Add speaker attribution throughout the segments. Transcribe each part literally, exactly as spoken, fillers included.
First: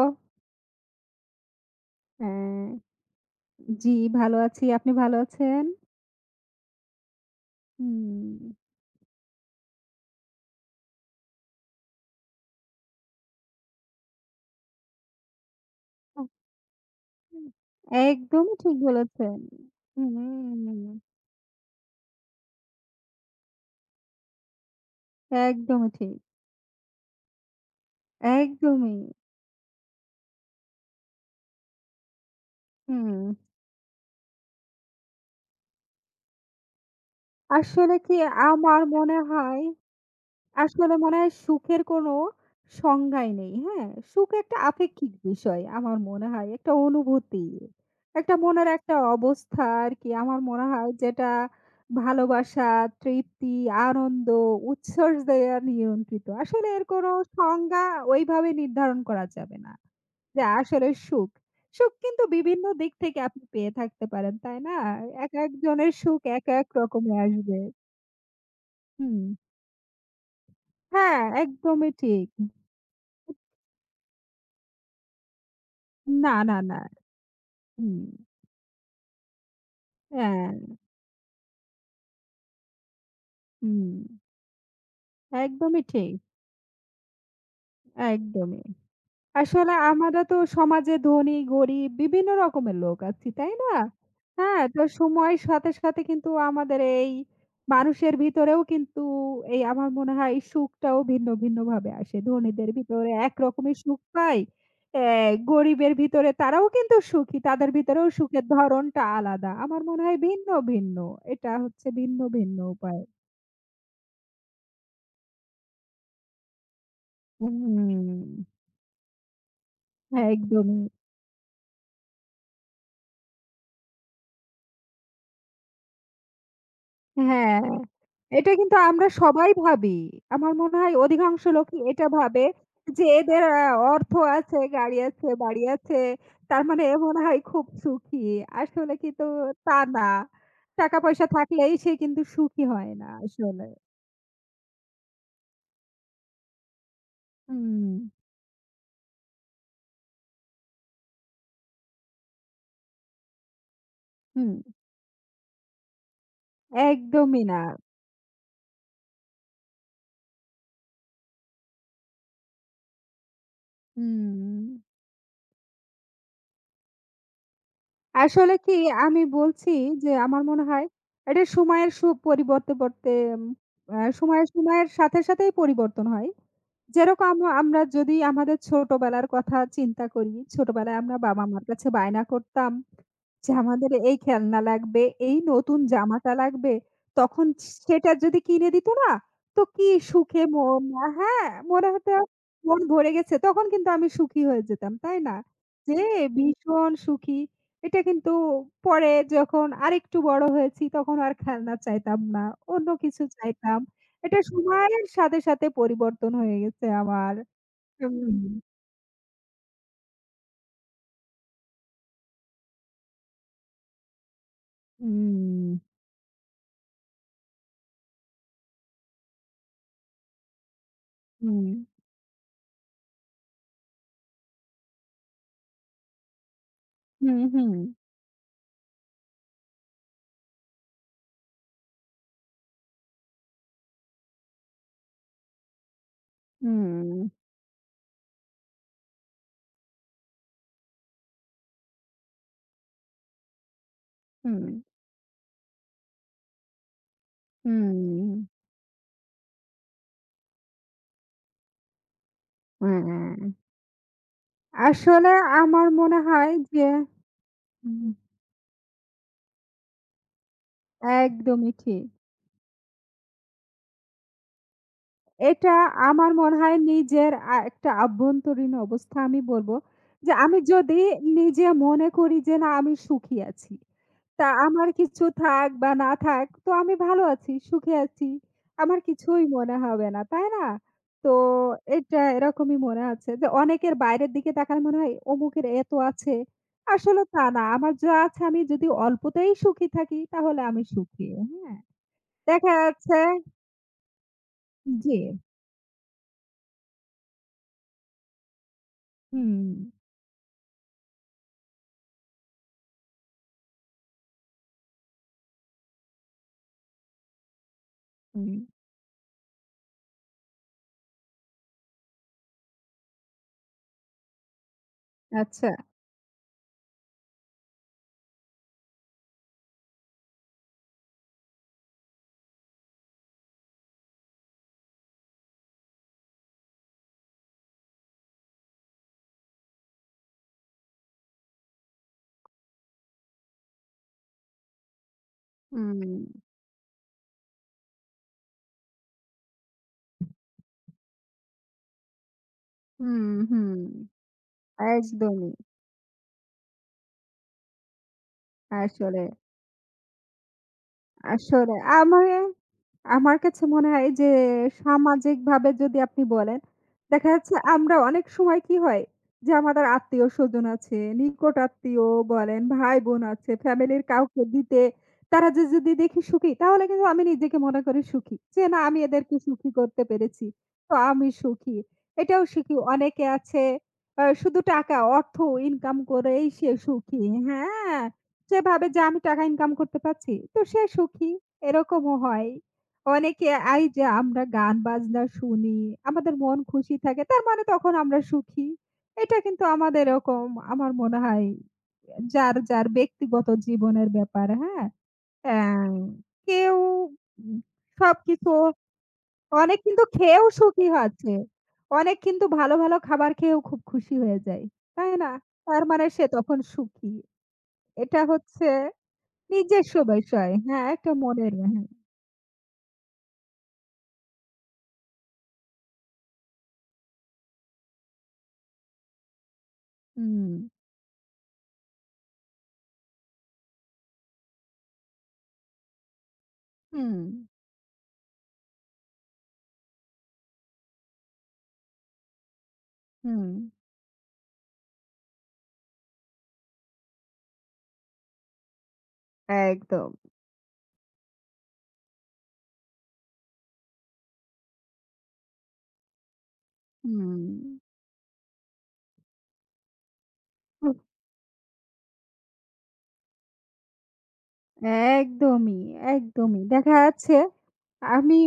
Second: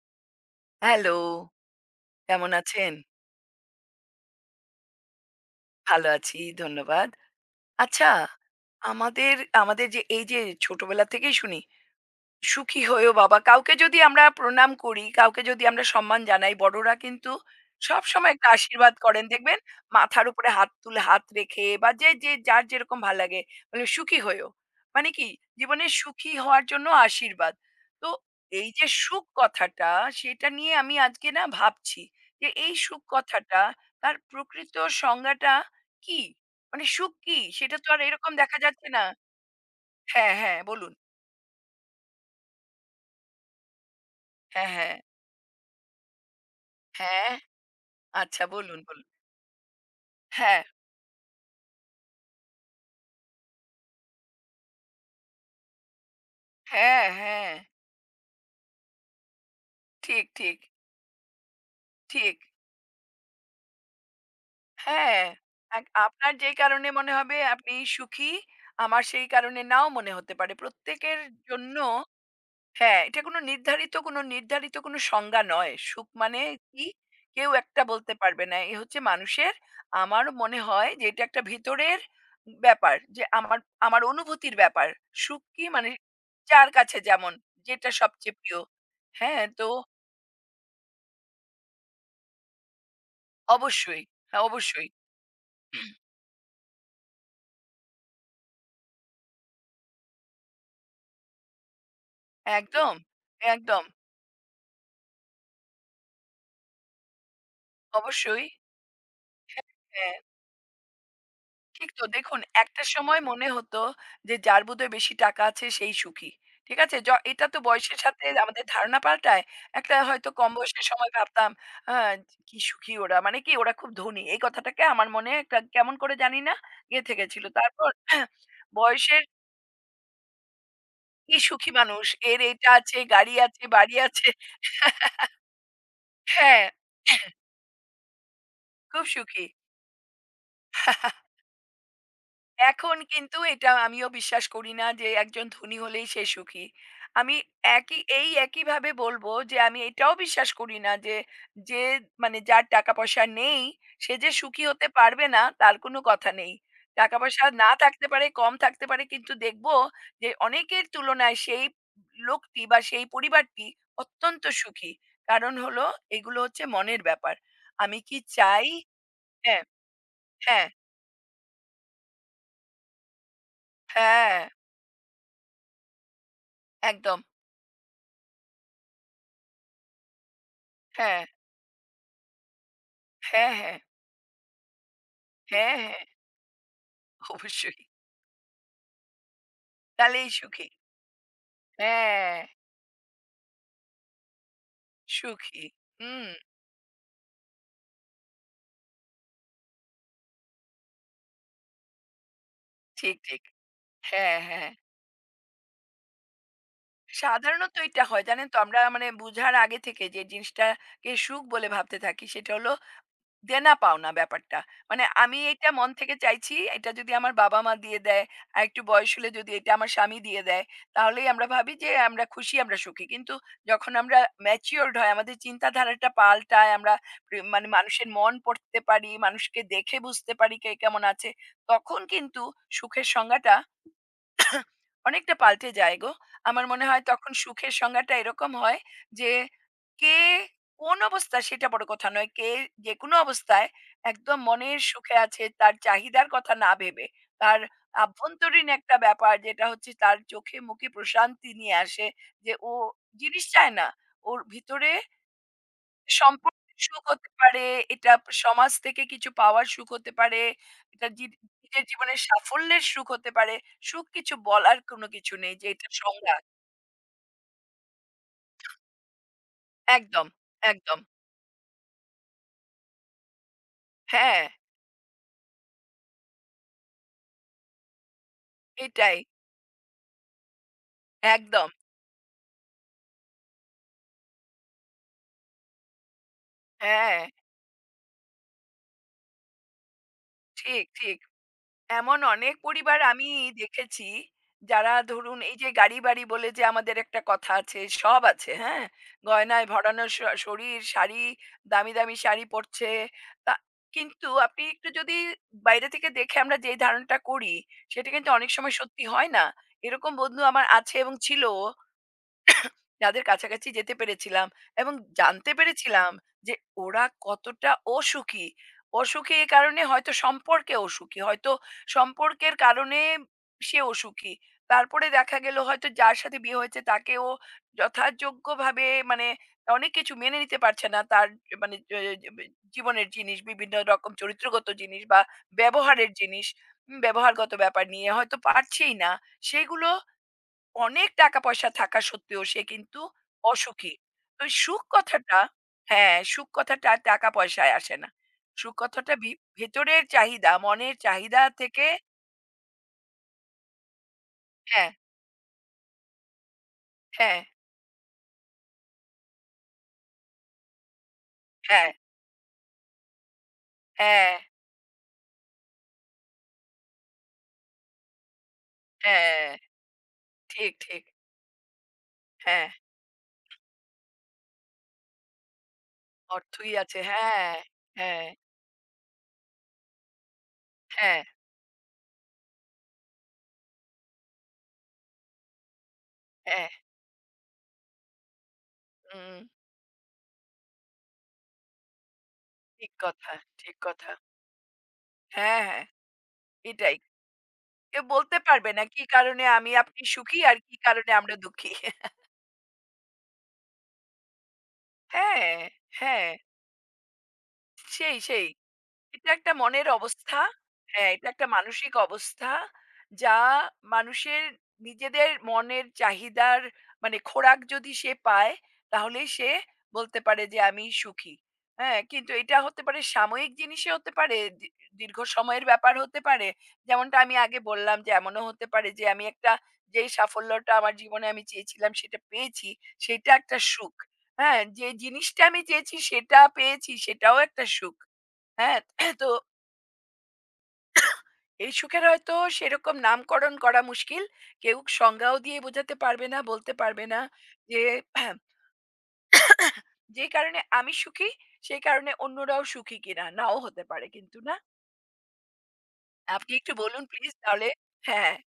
Speaker 1: ও
Speaker 2: hello, কেমন
Speaker 1: হ্যাঁ,
Speaker 2: আছেন?
Speaker 1: জি ভালো আছি। আপনি ভালো আছেন?
Speaker 2: ভালো আছি, ধন্যবাদ। আচ্ছা,
Speaker 1: হুম।
Speaker 2: আমাদের আমাদের যে এই যে ছোটবেলা থেকেই শুনি, সুখী হয়েও বাবা। কাউকে যদি আমরা প্রণাম করি, কাউকে যদি আমরা সম্মান জানাই, বড়রা কিন্তু
Speaker 1: হুম,
Speaker 2: সবসময় একটা
Speaker 1: একদমই ঠিক
Speaker 2: আশীর্বাদ করেন।
Speaker 1: বলেছেন।
Speaker 2: দেখবেন
Speaker 1: হুম,
Speaker 2: মাথার উপরে হাত তুলে হাত রেখে বা যে, যে যার যেরকম ভাল লাগে মানে সুখী হয়েও। মানে কি জীবনে
Speaker 1: একদমই ঠিক।
Speaker 2: সুখী হওয়ার জন্য আশীর্বাদ। তো এই যে
Speaker 1: একদমই।
Speaker 2: সুখ কথাটা সেটা নিয়ে আমি আজকে না ভাবছি যে এই সুখ
Speaker 1: হুম।
Speaker 2: কথাটা তার প্রকৃত সংজ্ঞাটা কি? মানে সুখ কি? সেটা তো
Speaker 1: আসলে
Speaker 2: আর
Speaker 1: কি
Speaker 2: এরকম দেখা
Speaker 1: আমার
Speaker 2: যাচ্ছে না।
Speaker 1: মনে হয়
Speaker 2: হ্যাঁ, হ্যাঁ বলুন।
Speaker 1: আসলে মনে হয় সুখের কোনো সংজ্ঞাই নেই। হ্যাঁ? সুখ একটা
Speaker 2: হ্যাঁ, হ্যাঁ।
Speaker 1: আপেক্ষিক বিষয় আমার মনে হয়। একটা
Speaker 2: হ্যাঁ।
Speaker 1: অনুভূতি। একটা
Speaker 2: আচ্ছা
Speaker 1: মনের
Speaker 2: বলুন,
Speaker 1: একটা
Speaker 2: বলুন।
Speaker 1: অবস্থা আরকি। আমার
Speaker 2: হ্যাঁ,
Speaker 1: মনে হয় যেটা ভালোবাসা, তৃপ্তি, আনন্দ, উচ্ছ্বাস দেয়া নিয়ন্ত্রিত। আসলে এর
Speaker 2: হ্যাঁ,
Speaker 1: কোনো
Speaker 2: হ্যাঁ।
Speaker 1: সংজ্ঞা ওইভাবে নির্ধারণ করা যাবে না।
Speaker 2: ঠিক,
Speaker 1: যে
Speaker 2: ঠিক,
Speaker 1: আসলে সুখ। সুখ কিন্তু
Speaker 2: ঠিক।
Speaker 1: বিভিন্ন দিক থেকে আপনি পেয়ে থাকতে পারেন, তাই না?
Speaker 2: হ্যাঁ, এক
Speaker 1: একেকজনের সুখ
Speaker 2: আপনার
Speaker 1: এক,
Speaker 2: যে
Speaker 1: এক
Speaker 2: কারণে মনে
Speaker 1: রকমের
Speaker 2: হবে
Speaker 1: আসবে।
Speaker 2: আপনি সুখী, আমার
Speaker 1: হুম।
Speaker 2: সেই কারণে নাও মনে হতে পারে। প্রত্যেকের
Speaker 1: হ্যাঁ,
Speaker 2: জন্য
Speaker 1: একদমই ঠিক।
Speaker 2: হ্যাঁ, এটা কোনো নির্ধারিত কোনো নির্ধারিত কোনো সংজ্ঞা নয়। সুখ
Speaker 1: না,
Speaker 2: মানে
Speaker 1: না, না।
Speaker 2: কি? কেউ একটা
Speaker 1: হুম,
Speaker 2: বলতে পারবে না। এ হচ্ছে মানুষের আমার
Speaker 1: হ্যাঁ,
Speaker 2: মনে হয় যে এটা একটা ভিতরের ব্যাপার। যে আমার
Speaker 1: হুম,
Speaker 2: আমার অনুভূতির ব্যাপার। সুখ কি
Speaker 1: একদমই
Speaker 2: মানে
Speaker 1: ঠিক,
Speaker 2: যার কাছে যেমন, যেটা সবচেয়ে প্রিয়।
Speaker 1: একদমই।
Speaker 2: হ্যাঁ, তো
Speaker 1: আসলে আমরা তো সমাজে ধনী, গরিব বিভিন্ন রকমের লোক আছি, তাই না?
Speaker 2: অবশ্যই, হ্যাঁ,
Speaker 1: হ্যাঁ, তো
Speaker 2: অবশ্যই।
Speaker 1: সময়ের সাথে, সাথে কিন্তু আমাদের এই মানুষের ভিতরেও কিন্তু এই আমার মনে হয় সুখটাও ভিন্ন, ভিন্নভাবে আসে। ধনীদের
Speaker 2: একদম,
Speaker 1: ভিতরে একরকমের
Speaker 2: একদম।
Speaker 1: সুখ পাই, অ্যা গরিবের ভিতরে তারাও কিন্তু সুখী। তাদের ভিতরেও
Speaker 2: অবশ্যই,
Speaker 1: সুখের ধরনটা আলাদা। আমার মনে
Speaker 2: হ্যাঁ।
Speaker 1: হয় ভিন্ন, ভিন্ন। এটা হচ্ছে
Speaker 2: ঠিক তো
Speaker 1: ভিন্ন,
Speaker 2: দেখুন
Speaker 1: ভিন্ন
Speaker 2: একটা
Speaker 1: উপায়।
Speaker 2: সময় মনে হতো যে যার বোধহয় বেশি টাকা আছে সেই সুখী। ঠিক আছে? য এটা তো বয়সের সাথে
Speaker 1: হুম,
Speaker 2: আমাদের ধারণা পাল্টায়। একটা হয়তো কম
Speaker 1: একদমই।
Speaker 2: বয়সের সময় ভাবতাম, হ্যাঁ, কি সুখী ওরা। মানে কি ওরা খুব ধনী। এই কথাটাকে আমার মনে একটা কেমন করে জানি না গেঁথে গেছিল।
Speaker 1: হ্যাঁ,
Speaker 2: তারপর
Speaker 1: এটা কিন্তু আমরা
Speaker 2: বয়সের
Speaker 1: সবাই ভাবি। আমার মনে হয়
Speaker 2: কি
Speaker 1: অধিকাংশ
Speaker 2: সুখী
Speaker 1: লোকই এটা
Speaker 2: মানুষ। এর
Speaker 1: ভাবে
Speaker 2: এটা আছে,
Speaker 1: যে
Speaker 2: গাড়ি
Speaker 1: এদের আ
Speaker 2: আছে, বাড়ি
Speaker 1: অর্থ
Speaker 2: আছে।
Speaker 1: আছে, গাড়ি আছে, বাড়ি আছে।
Speaker 2: হ্যাঁ,
Speaker 1: তার মানে এ মনে হয় খুব সুখী। আসলে
Speaker 2: খুব
Speaker 1: কিন্তু
Speaker 2: সুখী।
Speaker 1: তা না। টাকা পয়সা থাকলেই সে কিন্তু সুখী হয়
Speaker 2: এখন
Speaker 1: না
Speaker 2: কিন্তু
Speaker 1: আসলে।
Speaker 2: এটা আমিও বিশ্বাস করি না যে একজন ধনী হলেই সে সুখী। আমি
Speaker 1: হুম,
Speaker 2: একই এই একইভাবে বলব যে আমি এটাও বিশ্বাস করি না যে, যে মানে যার টাকা পয়সা নেই সে যে
Speaker 1: হুম,
Speaker 2: সুখী হতে পারবে না তার কোনো কথা নেই। টাকা
Speaker 1: একদমই
Speaker 2: পয়সা
Speaker 1: না।
Speaker 2: না থাকতে পারে, কম থাকতে পারে কিন্তু দেখব যে অনেকের তুলনায় সেই লোকটি বা সেই পরিবারটি অত্যন্ত
Speaker 1: হুম।
Speaker 2: সুখী। কারণ হলো এগুলো হচ্ছে মনের ব্যাপার। আমি কি
Speaker 1: আসলে
Speaker 2: চাই
Speaker 1: কি আমি
Speaker 2: হ্যাঁ,
Speaker 1: বলছি যে আমার মনে
Speaker 2: হ্যাঁ,
Speaker 1: হয় এটা সময়ের সু পরিবর্তে পরতে আ
Speaker 2: হ্যাঁ,
Speaker 1: সময়ের সময়ের সাথে সাথেই পরিবর্তন হয়।
Speaker 2: একদম।
Speaker 1: যেরকম আম- আমরা যদি আমাদের ছোটবেলার কথা চিন্তা করি, ছোটবেলায় আমরা
Speaker 2: হ্যাঁ।
Speaker 1: বাবা-মার কাছে বায়না করতাম যে
Speaker 2: হ্যাঁ, হ্যাঁ।
Speaker 1: আমাদের এই খেলনা লাগবে, এই
Speaker 2: হ্যাঁ,
Speaker 1: নতুন
Speaker 2: হ্যাঁ।
Speaker 1: জামাটা লাগবে। তখন
Speaker 2: অবশ্যই।
Speaker 1: সেটা যদি কিনে দিত না, তো কি
Speaker 2: তাহলেই
Speaker 1: সুখে ম
Speaker 2: সুখী।
Speaker 1: হ্যাঁ, মনে হতো
Speaker 2: হ্যাঁ,
Speaker 1: মন ভরে গেছে। তখন কিন্তু আমি সুখী হয়ে যেতাম, তাই না?
Speaker 2: সুখী।
Speaker 1: যে
Speaker 2: হুম,
Speaker 1: ভীষণ সুখী। এটা কিন্তু পরে যখন আরেকটু বড় হয়েছি তখন আর খেলনা চাইতাম না। অন্য
Speaker 2: ঠিক,
Speaker 1: কিছু
Speaker 2: ঠিক।
Speaker 1: চাইতাম।
Speaker 2: হ্যাঁ,
Speaker 1: এটা
Speaker 2: হ্যাঁ।
Speaker 1: সময়ের সাথে, সাথে পরিবর্তন হয়ে গেছে আমার।
Speaker 2: সাধারণত এটা হয়
Speaker 1: হুম,
Speaker 2: জানেন তো আমরা মানে বুঝার আগে থেকে যে জিনিসটাকে সুখ বলে ভাবতে থাকি সেটা হলো দেনা পাওনা ব্যাপারটা। মানে আমি
Speaker 1: হুম,
Speaker 2: এটা মন থেকে চাইছি, এটা যদি আমার বাবা-মা দিয়ে দেয়, আরেকটু বয়স হলে যদি এটা আমার স্বামী দিয়ে দেয়, তাহলেই আমরা
Speaker 1: হুম,
Speaker 2: ভাবি যে আমরা খুশি, আমরা সুখী। কিন্তু যখন আমরা ম্যাচিউরড হই, আমাদের চিন্তাধারাটা পাল্টায়, আমরা প্রি
Speaker 1: হুম,
Speaker 2: মানে
Speaker 1: হুম,
Speaker 2: মানুষের মন পড়তে পারি, মানুষকে দেখে বুঝতে পারি কে কেমন আছে, তখন কিন্তু সুখের সংজ্ঞাটা অনেকটা পাল্টে যায় গো। আমার মনে হয়
Speaker 1: হুম,
Speaker 2: তখন সুখের সংজ্ঞাটা এরকম হয় যে, কে কোন অবস্থায় সেটা বড় কথা নয়। কে যেকোনো অবস্থায় একদম মনের সুখে আছে তার চাহিদার কথা না ভেবে। তার
Speaker 1: হুম, হুম,
Speaker 2: আভ্যন্তরীণ একটা ব্যাপার যেটা হচ্ছে তার চোখে মুখে প্রশান্তি নিয়ে আসে যে, ও জিনিস
Speaker 1: হ্যাঁ।
Speaker 2: চায় না। ওর ভিতরে
Speaker 1: আসলে আমার মনে হয়
Speaker 2: সম্পর্কের
Speaker 1: যে
Speaker 2: সুখ হতে পারে,
Speaker 1: হুম।
Speaker 2: এটা সমাজ থেকে কিছু পাওয়ার সুখ হতে পারে, এটা জি
Speaker 1: একদমই
Speaker 2: নিজের
Speaker 1: ঠিক।
Speaker 2: জীবনের সাফল্যের সুখ হতে পারে। সুখ কিছু বলার কোনো কিছু নেই যে
Speaker 1: এটা
Speaker 2: এটার
Speaker 1: আমার
Speaker 2: সংজ্ঞা।
Speaker 1: মনে হয় নিজের আ একটা আভ্যন্তরীণ অবস্থা আমি বলব।
Speaker 2: একদম,
Speaker 1: যে আমি
Speaker 2: একদম।
Speaker 1: যদি নিজে মনে করি যে না আমি সুখী আছি।
Speaker 2: হ্যাঁ,
Speaker 1: তা আমার কিছু থাক বা না থাক তো আমি ভালো আছি, সুখে আছি। আমার
Speaker 2: এটাই।
Speaker 1: কিছুই মনে হবে না, তাই না? তো
Speaker 2: একদম।
Speaker 1: এটা এরকমই মনে আছে যে অনেকের বাইরের দিকে তাকালে মনে হয় অমুকের এত আছে।
Speaker 2: হ্যাঁ,
Speaker 1: আসলে তা না। আমার যা আছে আমি যদি অল্পতেই সুখী থাকি তাহলে আমি
Speaker 2: ঠিক, ঠিক।
Speaker 1: সুখী। হ্যাঁ?
Speaker 2: এমন অনেক
Speaker 1: দেখা
Speaker 2: পরিবার
Speaker 1: যাচ্ছে
Speaker 2: আমি দেখেছি যারা
Speaker 1: জি।
Speaker 2: ধরুন এই যে গাড়ি বাড়ি বলে যে আমাদের একটা কথা আছে সব আছে হ্যাঁ
Speaker 1: হুম,
Speaker 2: গয়নায় ভরানো শ- শরীর শাড়ি দামি দামি শাড়ি পরছে তা কিন্তু আপনি একটু যদি বাইরে থেকে দেখে আমরা যে ধারণাটা করি সেটা কিন্তু অনেক
Speaker 1: হুম।
Speaker 2: সময় সত্যি হয় না এরকম বন্ধু আমার আছে এবং ছিল যাদের কাছাকাছি যেতে পেরেছিলাম এবং জানতে
Speaker 1: আচ্ছা।
Speaker 2: পেরেছিলাম যে ওরা কতটা অসুখী। অসুখী এ কারণে হয়তো সম্পর্কে অসুখী। হয়তো সম্পর্কের কারণে সে অসুখী। তারপরে দেখা গেল হয়তো যার সাথে বিয়ে হয়েছে তাকেও যথাযোগ্যভাবে মানে অনেক কিছু মেনে নিতে পারছে না। তার মানে এ বে জীবনের জিনিস, বিভিন্ন রকম চরিত্রগত জিনিস বা ব্যবহারের
Speaker 1: হুম,
Speaker 2: জিনিস, উম ব্যবহারগত ব্যাপার নিয়ে হয়তো পারছেই না। সেগুলো অনেক টাকা পয়সা থাকা সত্ত্বেও সে কিন্তু
Speaker 1: হুম, হুম।
Speaker 2: অসুখী। তো এই সুখ কথাটা
Speaker 1: একদমই
Speaker 2: হ্যাঁ, সুখ কথাটা আর টাকা পয়সায় আসে না। সুখ কথাটা
Speaker 1: আসলে।
Speaker 2: ভি ভেতরের চাহিদা, মনের চাহিদা
Speaker 1: আসলে
Speaker 2: থেকে
Speaker 1: আমার আমার কাছে মনে হয় যে
Speaker 2: হ্যাঁ,
Speaker 1: সামাজিকভাবে যদি আপনি বলেন, দেখা
Speaker 2: হ্যাঁ,
Speaker 1: যাচ্ছে আমরা অনেক সময় কি হয় যে আমাদের আত্মীয়-স্বজন আছে, নিকট
Speaker 2: হ্যাঁ,
Speaker 1: আত্মীয় বলেন, ভাই-বোন আছে, ফ্যামিলির
Speaker 2: হ্যাঁ,
Speaker 1: কাউকে দিতে তারা যে যদি দেখি সুখী তাহলে কিন্তু আমি নিজেকে মনে করি সুখী। যে না আমি এদেরকে
Speaker 2: হ্যাঁ,
Speaker 1: সুখী করতে পেরেছি।
Speaker 2: ঠিক,
Speaker 1: তো
Speaker 2: ঠিক।
Speaker 1: আমি সুখী। এটাও
Speaker 2: হ্যাঁ,
Speaker 1: সুখী। অনেকে আছে আ শুধু টাকা, অর্থ ইনকাম করেই সে
Speaker 2: অর্থই আছে।
Speaker 1: সুখী।
Speaker 2: হ্যাঁ,
Speaker 1: হ্যাঁ,
Speaker 2: হ্যাঁ,
Speaker 1: সে ভাবে যে আমি টাকা ইনকাম করতে পারছি। তো সে
Speaker 2: হ্যাঁ,
Speaker 1: সুখী। এরকমও হয়। অনেকে এই যে আমরা গান বাজনা শুনি, আমাদের মন
Speaker 2: হ্যাঁ,
Speaker 1: খুশি থাকে। তার মানে তখন আমরা সুখী। এটা
Speaker 2: হুম,
Speaker 1: কিন্তু আমাদের এরকম আমার মনে হয় যার, যার
Speaker 2: ঠিক কথা,
Speaker 1: ব্যক্তিগত
Speaker 2: ঠিক
Speaker 1: জীবনের
Speaker 2: কথা।
Speaker 1: ব্যাপার, হ্যাঁ?
Speaker 2: হ্যাঁ,
Speaker 1: অ্যা
Speaker 2: হ্যাঁ,
Speaker 1: কেউ
Speaker 2: এটাই।
Speaker 1: উম
Speaker 2: কেউ বলতে
Speaker 1: সবকিছু
Speaker 2: পারবে না কি কারণে আমি
Speaker 1: অনেক
Speaker 2: আপনি
Speaker 1: কিন্তু
Speaker 2: সুখী
Speaker 1: খেয়েও
Speaker 2: আর কি
Speaker 1: সুখী
Speaker 2: কারণে
Speaker 1: হচ্ছে।
Speaker 2: আমরা দুঃখী।
Speaker 1: অনেক কিন্তু ভালো, ভালো খাবার খেয়েও খুব খুশি হয়ে যায়। তাই না?
Speaker 2: হ্যাঁ,
Speaker 1: তার মানে সে
Speaker 2: হ্যাঁ,
Speaker 1: তখন সুখী।
Speaker 2: সেই,
Speaker 1: এটা
Speaker 2: সেই।
Speaker 1: হচ্ছে
Speaker 2: এটা একটা মনের
Speaker 1: নিজস্ব
Speaker 2: অবস্থা।
Speaker 1: বিষয়। হ্যাঁ,
Speaker 2: হ্যাঁ,
Speaker 1: একটা
Speaker 2: এটা একটা
Speaker 1: মনের হ্যাঁ।
Speaker 2: মানসিক অবস্থা যা মানুষের নিজেদের মনের চাহিদার মানে খোরাক যদি সে পায় তাহলেই সে বলতে পারে
Speaker 1: হুম,
Speaker 2: যে আমি সুখী। হ্যাঁ, কিন্তু এটা হতে পারে সাময়িক জিনিসে হতে পারে, দি দীর্ঘ সময়ের ব্যাপার হতে পারে। যেমনটা
Speaker 1: হুম,
Speaker 2: আমি আগে বললাম যে এমনও হতে পারে যে আমি একটা যেই সাফল্যটা আমার জীবনে আমি চেয়েছিলাম সেটা পেয়েছি, সেটা
Speaker 1: হুম।
Speaker 2: একটা সুখ। হ্যাঁ, যে জিনিসটা আমি চেয়েছি সেটা পেয়েছি সেটাও একটা সুখ। হ্যাঁ, তো
Speaker 1: একদম।
Speaker 2: এই সুখের হয়তো সেরকম নামকরণ করা মুশকিল। কেউ সংজ্ঞাও দিয়ে বোঝাতে পারবে না, বলতে পারবে না
Speaker 1: হুম।
Speaker 2: যে আহ, যে কারণে আমি সুখী, সেই কারণে অন্যরাও সুখী কিনা? নাও হতে পারে কিন্তু, না?
Speaker 1: একদমই,
Speaker 2: আপনি
Speaker 1: একদমই।
Speaker 2: একটু
Speaker 1: দেখা
Speaker 2: বলুন প্লিজ
Speaker 1: যাচ্ছে
Speaker 2: তাহলে। হ্যাঁ,
Speaker 1: আমি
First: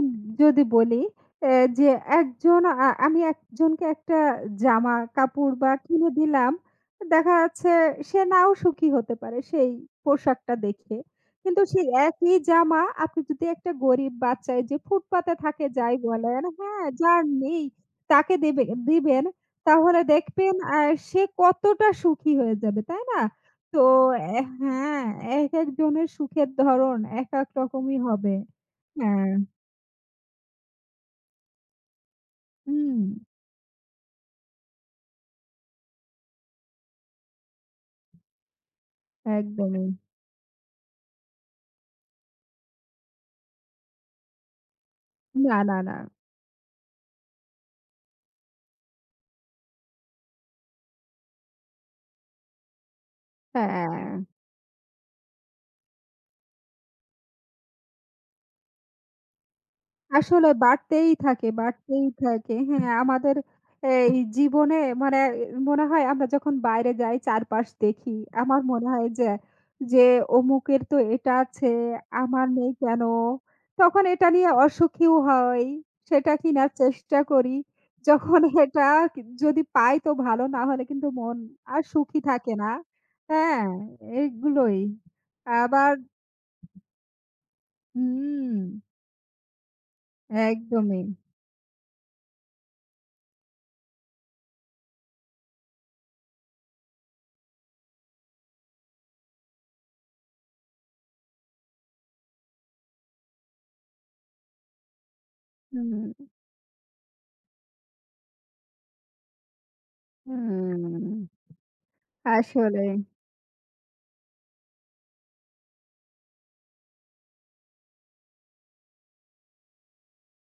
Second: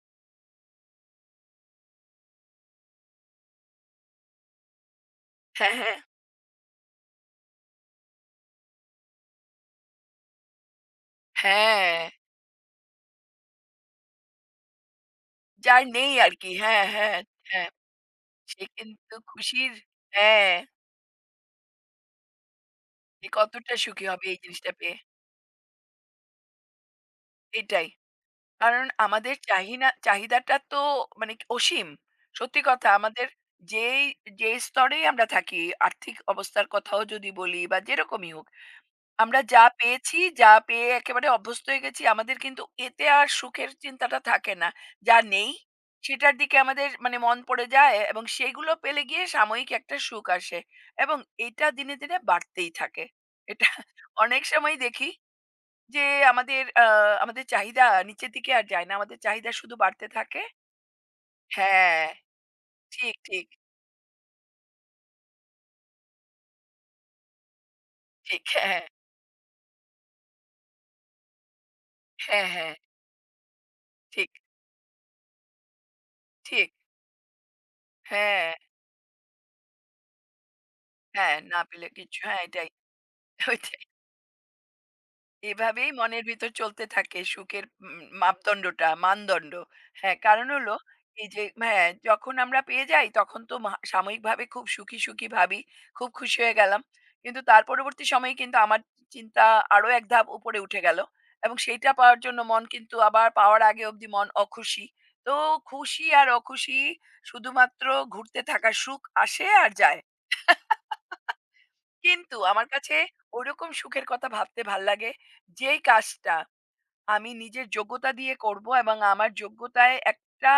Speaker 1: যদি বলি এ যে একজন আ আমি একজনকে একটা জামা কাপড় বা
Speaker 2: হ্যাঁ, হ্যাঁ।
Speaker 1: কিনে দিলাম। দেখা যাচ্ছে সে নাও সুখী হতে পারে সেই পোশাকটা দেখে। কিন্তু সেই
Speaker 2: হ্যাঁ,
Speaker 1: একই জামা আপনি যদি একটা গরিব বাচ্চায় যে ফুটপাতে থাকে
Speaker 2: যার
Speaker 1: যাই
Speaker 2: নেই
Speaker 1: বলেন,
Speaker 2: আরকি।
Speaker 1: হ্যাঁ,
Speaker 2: হ্যাঁ, হ্যাঁ,
Speaker 1: যার নেই
Speaker 2: হ্যাঁ।
Speaker 1: তাকে দেবে
Speaker 2: সে কিন্তু
Speaker 1: দিবেন
Speaker 2: খুশির
Speaker 1: তাহলে
Speaker 2: হ্যাঁ,
Speaker 1: দেখবেন আ সে কতটা সুখী হয়ে যাবে, তাই না?
Speaker 2: সে কতটা
Speaker 1: তো
Speaker 2: সুখী হবে এই
Speaker 1: অ্যা
Speaker 2: জিনিসটা পেয়ে।
Speaker 1: হ্যাঁ, একেকজনের সুখের ধরন একেক
Speaker 2: এটাই।
Speaker 1: রকমই হবে।
Speaker 2: কারণ
Speaker 1: হ্যাঁ,
Speaker 2: আমাদের চাহিনা চাহিদাটা তো মানে কি অসীম। সত্যি কথা
Speaker 1: হুম,
Speaker 2: আমাদের যেই, যে স্তরেই আমরা থাকি, আর্থিক অবস্থার কথাও যদি বলি বা যেরকমই হোক, আমরা যা
Speaker 1: একদমই।
Speaker 2: পেয়েছি, যা পেয়ে একেবারে অভ্যস্ত হয়ে গেছি, আমাদের কিন্তু এতে আর সুখের চিন্তাটা থাকে না। যা নেই,
Speaker 1: না, না, না।
Speaker 2: সেটার দিকে আমাদের মানে মন পড়ে যায় এবং সেগুলো পেলে গিয়ে সাময়িক একটা সুখ আসে এবং এটা দিনে, দিনে বাড়তেই থাকে। এটা
Speaker 1: হ্যাঁ।
Speaker 2: অনেক সময় দেখি যে আমাদের আ আমাদের চাহিদা নিচের দিকে আর যায় না। আমাদের চাহিদা শুধু বাড়তে থাকে
Speaker 1: আসলে বাড়তেই থাকে,
Speaker 2: হ্যাঁ,
Speaker 1: বাড়তেই থাকে। হ্যাঁ,
Speaker 2: ঠিক,
Speaker 1: আমাদের
Speaker 2: ঠিক,
Speaker 1: এই জীবনে মানে মনে হয় আমরা যখন বাইরে যাই চারপাশ দেখি।
Speaker 2: ঠিক।
Speaker 1: আমার
Speaker 2: হ্যাঁ, হ্যাঁ,
Speaker 1: মনে হয় যে, যে অমুকের তো এটা আছে, আমার
Speaker 2: হ্যাঁ,
Speaker 1: নেই
Speaker 2: হ্যাঁ,
Speaker 1: কেন? তখন এটা
Speaker 2: ঠিক,
Speaker 1: নিয়ে অসুখীও হই। সেটা কিনার
Speaker 2: ঠিক।
Speaker 1: চেষ্টা করি। যখন
Speaker 2: হ্যাঁ,
Speaker 1: এটা কি যদি পাই তো ভালো, না হলে কিন্তু
Speaker 2: হ্যাঁ,
Speaker 1: মন
Speaker 2: না
Speaker 1: আর
Speaker 2: পেলে
Speaker 1: সুখী
Speaker 2: কিচ্ছু হ্যাঁ,
Speaker 1: থাকে
Speaker 2: এটাই।
Speaker 1: না। হ্যাঁ,
Speaker 2: ওইটাই।
Speaker 1: এগুলোই।
Speaker 2: এভাবেই
Speaker 1: আবার
Speaker 2: মনের ভিতর চলতে থাকে সুখের উম,
Speaker 1: হুম,
Speaker 2: মাপদণ্ডটা মানদণ্ড। হ্যাঁ, কারণ হলো
Speaker 1: একদমই।
Speaker 2: এই যে হ্যাঁ, যখন আমরা পেয়ে যাই তখন তো মা সাময়িকভাবে খুব সুখী, সুখী ভাবি। খুব খুশি হয়ে গেলাম। কিন্তু তার পরবর্তী সময়ে কিন্তু আমার চিন্তা আরো এক ধাপ উপরে উঠে গেল। এবং সেইটা পাওয়ার জন্য মন কিন্তু আবার পাওয়ার আগে অবধি মন অখুশি। তো
Speaker 1: হুম।
Speaker 2: খুশি আর অখুশি শুধুমাত্র ঘুরতে থাকা সুখ আসে আর যায়।
Speaker 1: হুম,
Speaker 2: কিন্তু আমার
Speaker 1: আসলে।
Speaker 2: কাছে ওরকম সুখের কথা ভাবতে ভাল লাগে যেই কাজটা আমি নিজের যোগ্যতা দিয়ে করব এবং আমার যোগ্যতায় একটা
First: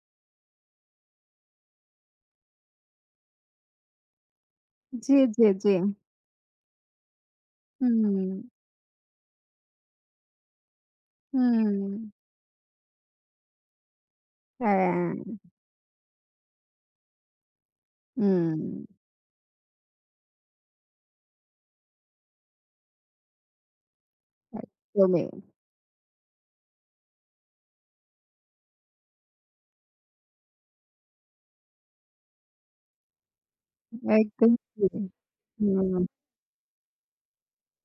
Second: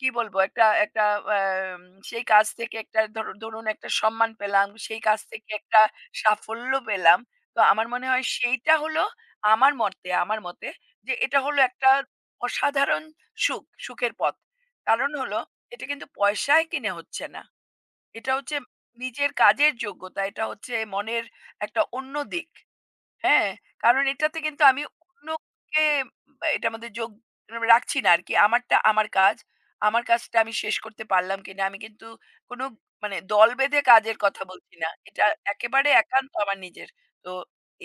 Speaker 2: কি বলবো? একটা একটা অ্যাম সেই কাজ থেকে একটা ধরু ধরুন একটা সম্মান পেলাম, সেই
Speaker 1: জি,
Speaker 2: কাজ
Speaker 1: জি,
Speaker 2: থেকে
Speaker 1: জি।
Speaker 2: একটা সাফল্য পেলাম। তো আমার মনে হয়
Speaker 1: হুম,
Speaker 2: সেইটা হলো আমার মতে আমার মতে যে এটা হলো একটা
Speaker 1: হুম।
Speaker 2: অসাধারণ সুখ, সুখের পথ।
Speaker 1: হ্যাঁ,
Speaker 2: কারণ হলো এটা কিন্তু পয়সায় কিনে হচ্ছে না। এটা হচ্ছে
Speaker 1: হুম,
Speaker 2: নিজের কাজের যোগ্যতা। এটা হচ্ছে মনের একটা অন্য দিক। হ্যাঁ, কারণ এটাতে কিন্তু আমি
Speaker 1: একদমই,
Speaker 2: অন্যকে বা এটার মধ্যে যোগ মানে রাখছি না আরকি। আমারটা আমার কাজ। আমার কাজটা আমি শেষ করতে পারলাম কিনা। আমি কিন্তু কোনো মানে দল বেঁধে কাজের কথা
Speaker 1: একদম
Speaker 2: বলছি
Speaker 1: জি।
Speaker 2: না। এটা একেবারে
Speaker 1: হুম,
Speaker 2: একান্ত আমার নিজের। তো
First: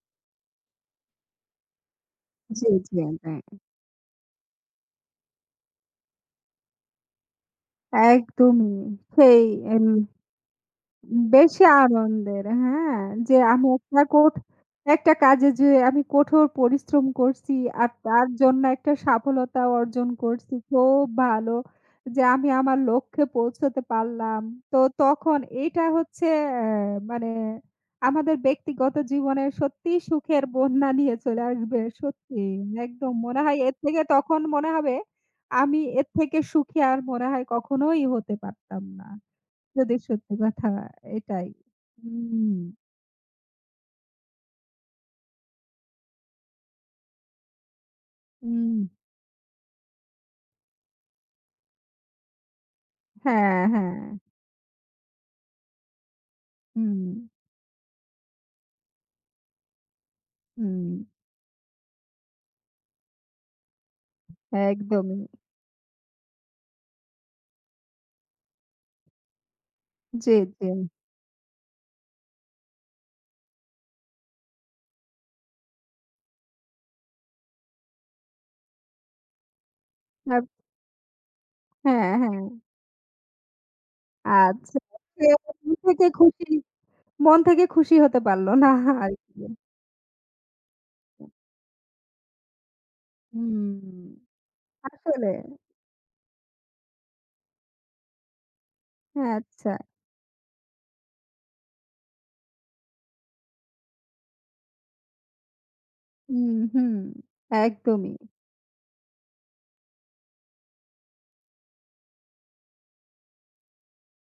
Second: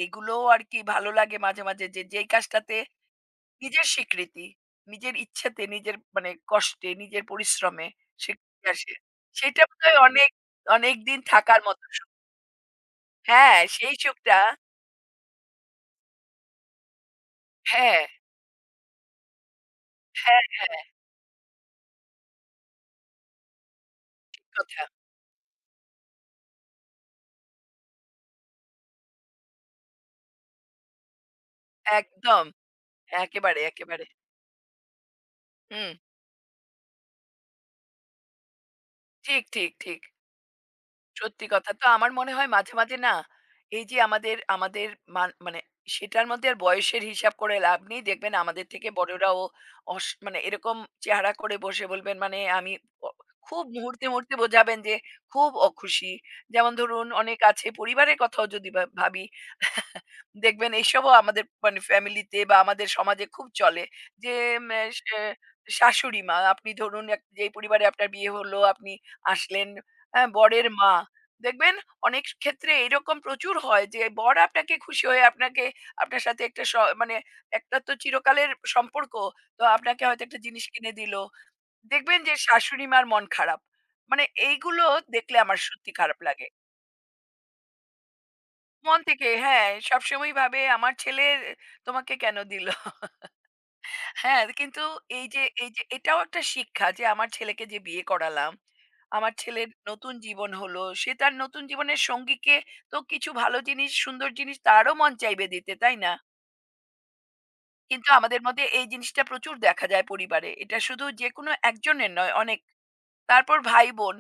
Speaker 2: এগুলোও আরকি ভালো লাগে মাঝে, মাঝে যে যেই
Speaker 1: জি,
Speaker 2: কাজটাতে
Speaker 1: জি, হ্যাঁ,
Speaker 2: নিজের স্বীকৃতি, নিজের ইচ্ছেতে, নিজের মানে কষ্টে, নিজের পরিশ্রমে স্বীকৃতি
Speaker 1: একদমই
Speaker 2: আসে।
Speaker 1: সেই
Speaker 2: সেটা
Speaker 1: এম
Speaker 2: বোধহয় অনেক, অনেকদিন থাকার
Speaker 1: বেশি
Speaker 2: মতো সুখ।
Speaker 1: আনন্দের। হ্যাঁ, যে
Speaker 2: হ্যাঁ,
Speaker 1: আমি
Speaker 2: সেই
Speaker 1: একটা কোঠ
Speaker 2: সুখটা
Speaker 1: একটা কাজে যে আমি কঠোর পরিশ্রম করছি আর
Speaker 2: হ্যাঁ,
Speaker 1: তার জন্য একটা সফলতা অর্জন
Speaker 2: হ্যাঁ,
Speaker 1: করছি।
Speaker 2: হ্যাঁ
Speaker 1: খুব ভালো যে আমি আমার লক্ষ্যে পৌঁছতে পারলাম। তো
Speaker 2: কথা।
Speaker 1: তখন এইটা হচ্ছে অ্যা মানে আমাদের ব্যক্তিগত জীবনে সত্যিই সুখের বন্যা নিয়ে চলে আসবে। সত্যি
Speaker 2: একদম।
Speaker 1: একদম মনে হয়
Speaker 2: একেবারে,
Speaker 1: এর থেকে
Speaker 2: একেবারে।
Speaker 1: তখন মনে হবে আমি
Speaker 2: হুম।
Speaker 1: এর থেকে সুখী আর মনে হয় কখনোই হতে পারতাম না।
Speaker 2: ঠিক, ঠিক,
Speaker 1: যদি
Speaker 2: ঠিক।
Speaker 1: সত্যি কথা
Speaker 2: সত্যি
Speaker 1: এটাই।
Speaker 2: কথা। তো আমার মনে হয়
Speaker 1: হুম,
Speaker 2: মাঝে, মাঝে না এই যে আমাদের আমাদের মান মানে সেটার মধ্যে আর বয়সের হিসাব করে লাভ নেই। দেখবেন আমাদের
Speaker 1: হুম।
Speaker 2: থেকে বড়রাও অস মানে এরকম চেহারা করে বসে বলবেন মানে আমি অ
Speaker 1: হ্যাঁ,
Speaker 2: খুব
Speaker 1: হ্যাঁ।
Speaker 2: মুহূর্তে, মুহূর্তে বোঝাবেন যে খুব অখুশি। যেমন
Speaker 1: হুম,
Speaker 2: ধরুন অনেক আছে পরিবারের কথাও যদি ভা ভাবি দেখবেন
Speaker 1: হুম।
Speaker 2: এইসবও আমাদের মানে ফ্যামিলিতে বা আমাদের সমাজে খুব চলে যে উম, আহ, শ-
Speaker 1: একদমই।
Speaker 2: আহ, শাশুড়ি মা আপনি ধরুন এক- যেই পরিবারে আপনার বিয়ে হলো আপনি আসলেন হ্যাঁ
Speaker 1: জি, জি।
Speaker 2: বরের মা দেখবেন অনেক ক্ষেত্রে এরকম প্রচুর হয় যে বর আপনাকে খুশি হয়ে আপনাকে আপনার সাথে একটা স- মানে একটা তো চিরকালের সম্পর্ক তো আপনাকে হয়তো একটা
Speaker 1: আব
Speaker 2: জিনিস কিনে দিল
Speaker 1: হ্যাঁ,
Speaker 2: দেখবেন যে
Speaker 1: হ্যাঁ।
Speaker 2: শাশুড়ি মার মন খারাপ মানে
Speaker 1: আচ্ছা।
Speaker 2: এইগুলো
Speaker 1: সে
Speaker 2: দেখলে আমার
Speaker 1: মন
Speaker 2: সত্যি
Speaker 1: থেকে
Speaker 2: খারাপ
Speaker 1: খুশি
Speaker 2: লাগে
Speaker 1: মন থেকে খুশি হতে পারল না
Speaker 2: মন থেকে
Speaker 1: আরকি।
Speaker 2: হ্যাঁ, সবসময়ই ভাবে আমার ছেলে তোমাকে কেন দিল?
Speaker 1: হুম।
Speaker 2: হ্যাঁ, কিন্তু এই
Speaker 1: আসলে
Speaker 2: যে এই যে এটাও একটা শিক্ষা যে আমার ছেলেকে যে বিয়ে করালাম, আমার ছেলের
Speaker 1: আচ্ছা।
Speaker 2: নতুন জীবন হলো। সে তার নতুন জীবনের সঙ্গীকে তো কিছু ভালো জিনিস, সুন্দর জিনিস তারও মন চাইবে দিতে, তাই না?
Speaker 1: হুম, হুম।
Speaker 2: কিন্তু
Speaker 1: একদমই।
Speaker 2: আমাদের মধ্যে এই জিনিসটা প্রচুর দেখা যায় পরিবারে। এটা শুধু যেকোনো একজনের নয়, অনেক তারপর ভাই-বোন।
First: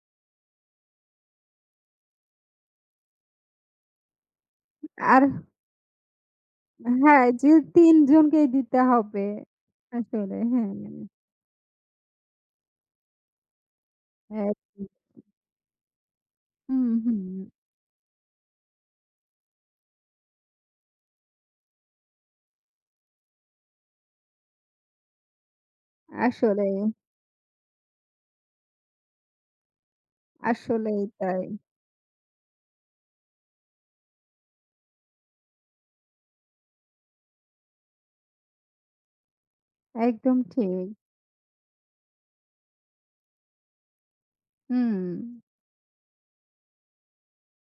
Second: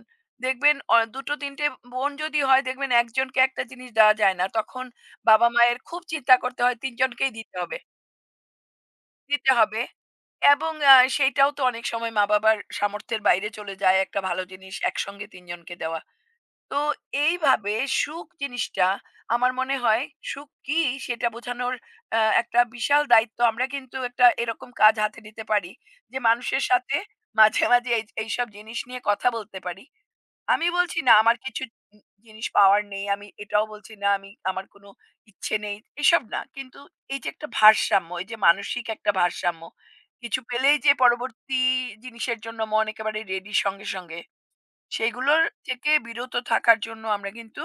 Speaker 2: দেখবেন অ দু টো তিন টে বোন যদি হয় দেখবেন একজনকে একটা জিনিস দেওয়া যায় না। তখন
Speaker 1: আর
Speaker 2: বাবা-মায়ের খুব চিন্তা করতে হয় তিন
Speaker 1: হ্যাঁ,
Speaker 2: জনকেই
Speaker 1: যে
Speaker 2: দিতে হবে
Speaker 1: তিন জনকেই দিতে হবে।
Speaker 2: দিতে হবে
Speaker 1: আসলে হ্যাঁ,
Speaker 2: এবং আ সেইটাও তো অনেক সময় মা-বাবার সামর্থ্যের বাইরে চলে যায় একটা ভালো জিনিস
Speaker 1: একদম।
Speaker 2: একসঙ্গে তিন জনকে দেওয়া। তো
Speaker 1: হুম, হুম।
Speaker 2: এইভাবে সুখ জিনিসটা আমার মনে হয় সুখ কি সেটা বোঝানোর আ একটা বিশাল দায়িত্ব। আমরা কিন্তু একটা এরকম কাজ হাতে নিতে পারি যে মানুষের
Speaker 1: আসলে
Speaker 2: সাথে মাঝে, মাঝে এই এইসব জিনিস নিয়ে কথা বলতে পারি। আমি বলছি
Speaker 1: আসলেই
Speaker 2: না আমার
Speaker 1: তাই।
Speaker 2: কিছু উ জিনিস পাওয়ার নেই। আমি এটাও বলছি না আমি আমার কোনো ইচ্ছে নেই। এসব না। কিন্তু এই যে একটা ভারসাম্য, এই যে মানসিক একটা ভারসাম্য।
Speaker 1: একদম
Speaker 2: কিছু পেলেই
Speaker 1: ঠিক।
Speaker 2: যে পরবর্তী জিনিসের জন্য মন একেবারে রেডি সঙ্গে, সঙ্গে
Speaker 1: হুম,
Speaker 2: সেগুলোর থেকে বিরত থাকার জন্য আমরা কিন্তু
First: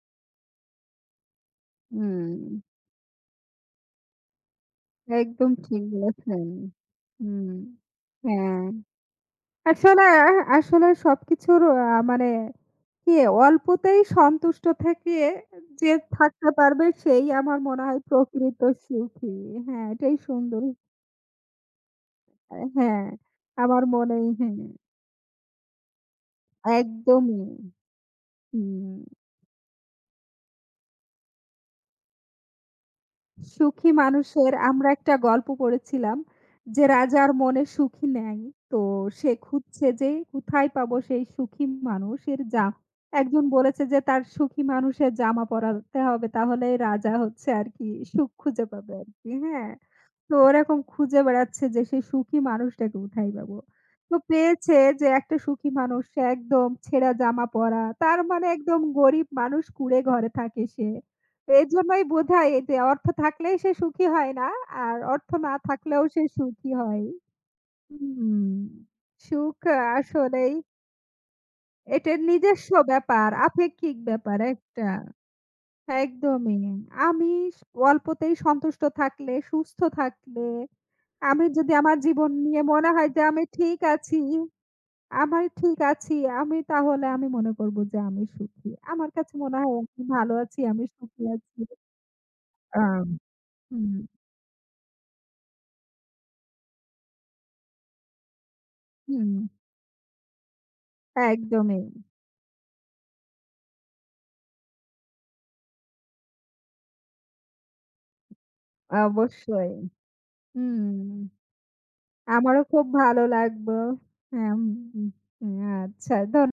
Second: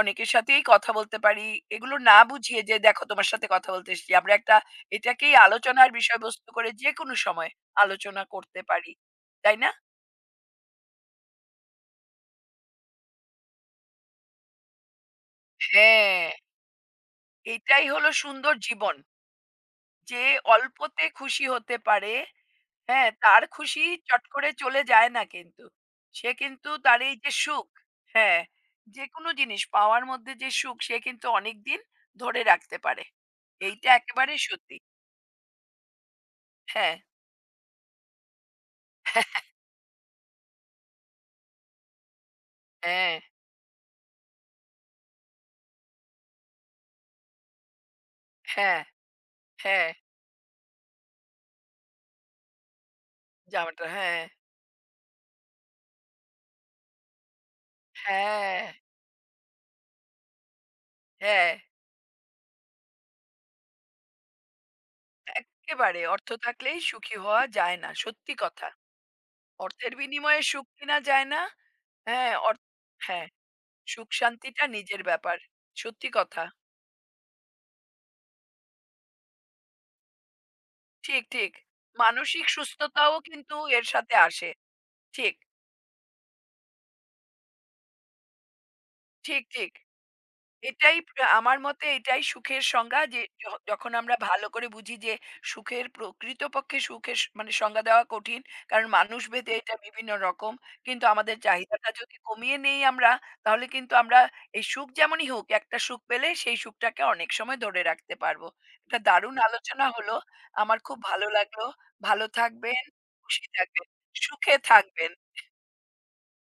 Speaker 2: অনেকের সাথেই কথা বলতে পারি। এগুলো না
Speaker 1: হুম।
Speaker 2: বুঝিয়ে যে দেখো তোমার সাথে কথা বলতে এসেছি। আমরা একটা এটাকেই
Speaker 1: একদম ঠিক
Speaker 2: আলোচনার
Speaker 1: বলেছেন।
Speaker 2: বিষয়বস্তু করে যেকোনো সময়
Speaker 1: হুম।
Speaker 2: আলোচনা করতে
Speaker 1: হ্যাঁ।
Speaker 2: পারি। তাই না?
Speaker 1: আসলে আসলে সবকিছুর আ মানে কি অল্পতেই সন্তুষ্ট থেকে যে
Speaker 2: হ্যাঁ।
Speaker 1: থাকতে পারবে সেই আমার মনে
Speaker 2: এটাই
Speaker 1: হয়
Speaker 2: হলো সুন্দর
Speaker 1: প্রকৃত
Speaker 2: জীবন।
Speaker 1: সুখী। হ্যাঁ, এটাই
Speaker 2: যে
Speaker 1: সুন্দর।
Speaker 2: অল্পতে খুশি হতে পারে,
Speaker 1: হ্যাঁ,
Speaker 2: হ্যাঁ? তার
Speaker 1: আমার
Speaker 2: খুশি চট
Speaker 1: মনেই
Speaker 2: করে
Speaker 1: হ্যাঁ,
Speaker 2: চলে যায় না কিন্তু। সে কিন্তু তার এই যে
Speaker 1: একদমই।
Speaker 2: সুখ, হ্যাঁ,
Speaker 1: হুম।
Speaker 2: যেকোনো জিনিস পাওয়ার মধ্যে যে সুখ সে কিন্তু অনেকদিন ধরে রাখতে পারে।
Speaker 1: সুখী
Speaker 2: এইটা একেবারে
Speaker 1: মানুষের
Speaker 2: সত্যি।
Speaker 1: আমরা একটা গল্প পড়েছিলাম যে
Speaker 2: হ্যাঁ,
Speaker 1: রাজার মনে সুখী নাই তো সে খুঁজছে যে কোথায় পাবো সেই সুখী মানুষের যা
Speaker 2: হ্যাঁ,
Speaker 1: একজন বলেছে যে তার সুখী মানুষের জামা পরাতে হবে তাহলে রাজা হচ্ছে আর কি সুখ খুঁজে
Speaker 2: হ্যাঁ,
Speaker 1: পাবে আর কি হ্যাঁ
Speaker 2: হ্যাঁ,
Speaker 1: তো ওরকম খুঁজে বেড়াচ্ছে যে সেই সুখী মানুষটাকে কোথায় পাবো।
Speaker 2: জামাটা
Speaker 1: তো
Speaker 2: হ্যাঁ,
Speaker 1: পেয়েছে যে একটা সুখী মানুষ সে একদম ছেঁড়া জামা পরা। তার মানে
Speaker 2: হ্যাঁ,
Speaker 1: একদম গরিব মানুষ কুঁড়ে ঘরে থাকে সে।
Speaker 2: হ্যাঁ,
Speaker 1: এজন্যই বোধহয় যে অর্থ থাকলেই সে সুখী হয় না। আর অর্থ না
Speaker 2: এক্কেবারে
Speaker 1: থাকলেও সে
Speaker 2: অর্থ
Speaker 1: সুখী
Speaker 2: থাকলেই
Speaker 1: হয়।
Speaker 2: সুখী হওয়া যায় না। সত্যি
Speaker 1: হুম,
Speaker 2: কথা।
Speaker 1: সুখ
Speaker 2: অর্থের বিনিময়ে
Speaker 1: আসলেই
Speaker 2: সুখ কিনা যায় না।
Speaker 1: এটা
Speaker 2: হ্যাঁ, অর
Speaker 1: নিজস্ব
Speaker 2: হ্যাঁ।
Speaker 1: ব্যাপার, আপেক্ষিক
Speaker 2: সুখ
Speaker 1: ব্যাপার
Speaker 2: শান্তিটা
Speaker 1: একটা।
Speaker 2: নিজের ব্যাপার। সত্যি কথা।
Speaker 1: একদমই। আমি স অল্পতেই সন্তুষ্ট থাকলে, সুস্থ থাকলে
Speaker 2: ঠিক,
Speaker 1: আমি
Speaker 2: ঠিক।
Speaker 1: যদি আমার জীবন
Speaker 2: মানসিক
Speaker 1: নিয়ে মনে হয়
Speaker 2: সুস্থতাও
Speaker 1: যে আমি
Speaker 2: কিন্তু
Speaker 1: ঠিক
Speaker 2: এর সাথে
Speaker 1: আছি,
Speaker 2: আসে। ঠিক,
Speaker 1: আমি ঠিক আছি, আমি তাহলে আমি মনে করব যে আমি সুখী। আমার কাছে
Speaker 2: ঠিক,
Speaker 1: মনে হয়
Speaker 2: ঠিক।
Speaker 1: আমি ভালো আছি, আমি
Speaker 2: এটাই
Speaker 1: সুখী
Speaker 2: প্রা আমার
Speaker 1: আছি।
Speaker 2: মতে এটাই সুখের সংজ্ঞা
Speaker 1: আম
Speaker 2: যে য
Speaker 1: হুম,
Speaker 2: যখন আমরা ভালো করে বুঝি যে সুখের প্রকৃতপক্ষে সুখের স মানে সংজ্ঞা দেওয়া কঠিন। কারণ
Speaker 1: হুম,
Speaker 2: মানুষভেদে এটা বিভিন্ন রকম। কিন্তু আমাদের
Speaker 1: একদমই।
Speaker 2: চাহিদাটা যদি কমিয়ে নেই আমরা তাহলে কিন্তু আমরা এই সুখ যেমনই হোক একটা সুখ পেলে সেই সুখটাকে অনেক সময় ধরে রাখতে পারবো। এটা দারুণ
Speaker 1: অবশ্যই।
Speaker 2: আলোচনা হলো। আমার
Speaker 1: হুম,
Speaker 2: খুব ভালো লাগলো। ভালো
Speaker 1: আমারও
Speaker 2: থাকবেন,
Speaker 1: খুব ভালো
Speaker 2: খুশি
Speaker 1: লাগলো।
Speaker 2: থাকবেন,
Speaker 1: হ্যাঁ,
Speaker 2: সুখে
Speaker 1: হুম,
Speaker 2: থাকবেন।
Speaker 1: হুম, আচ্ছা ধন্য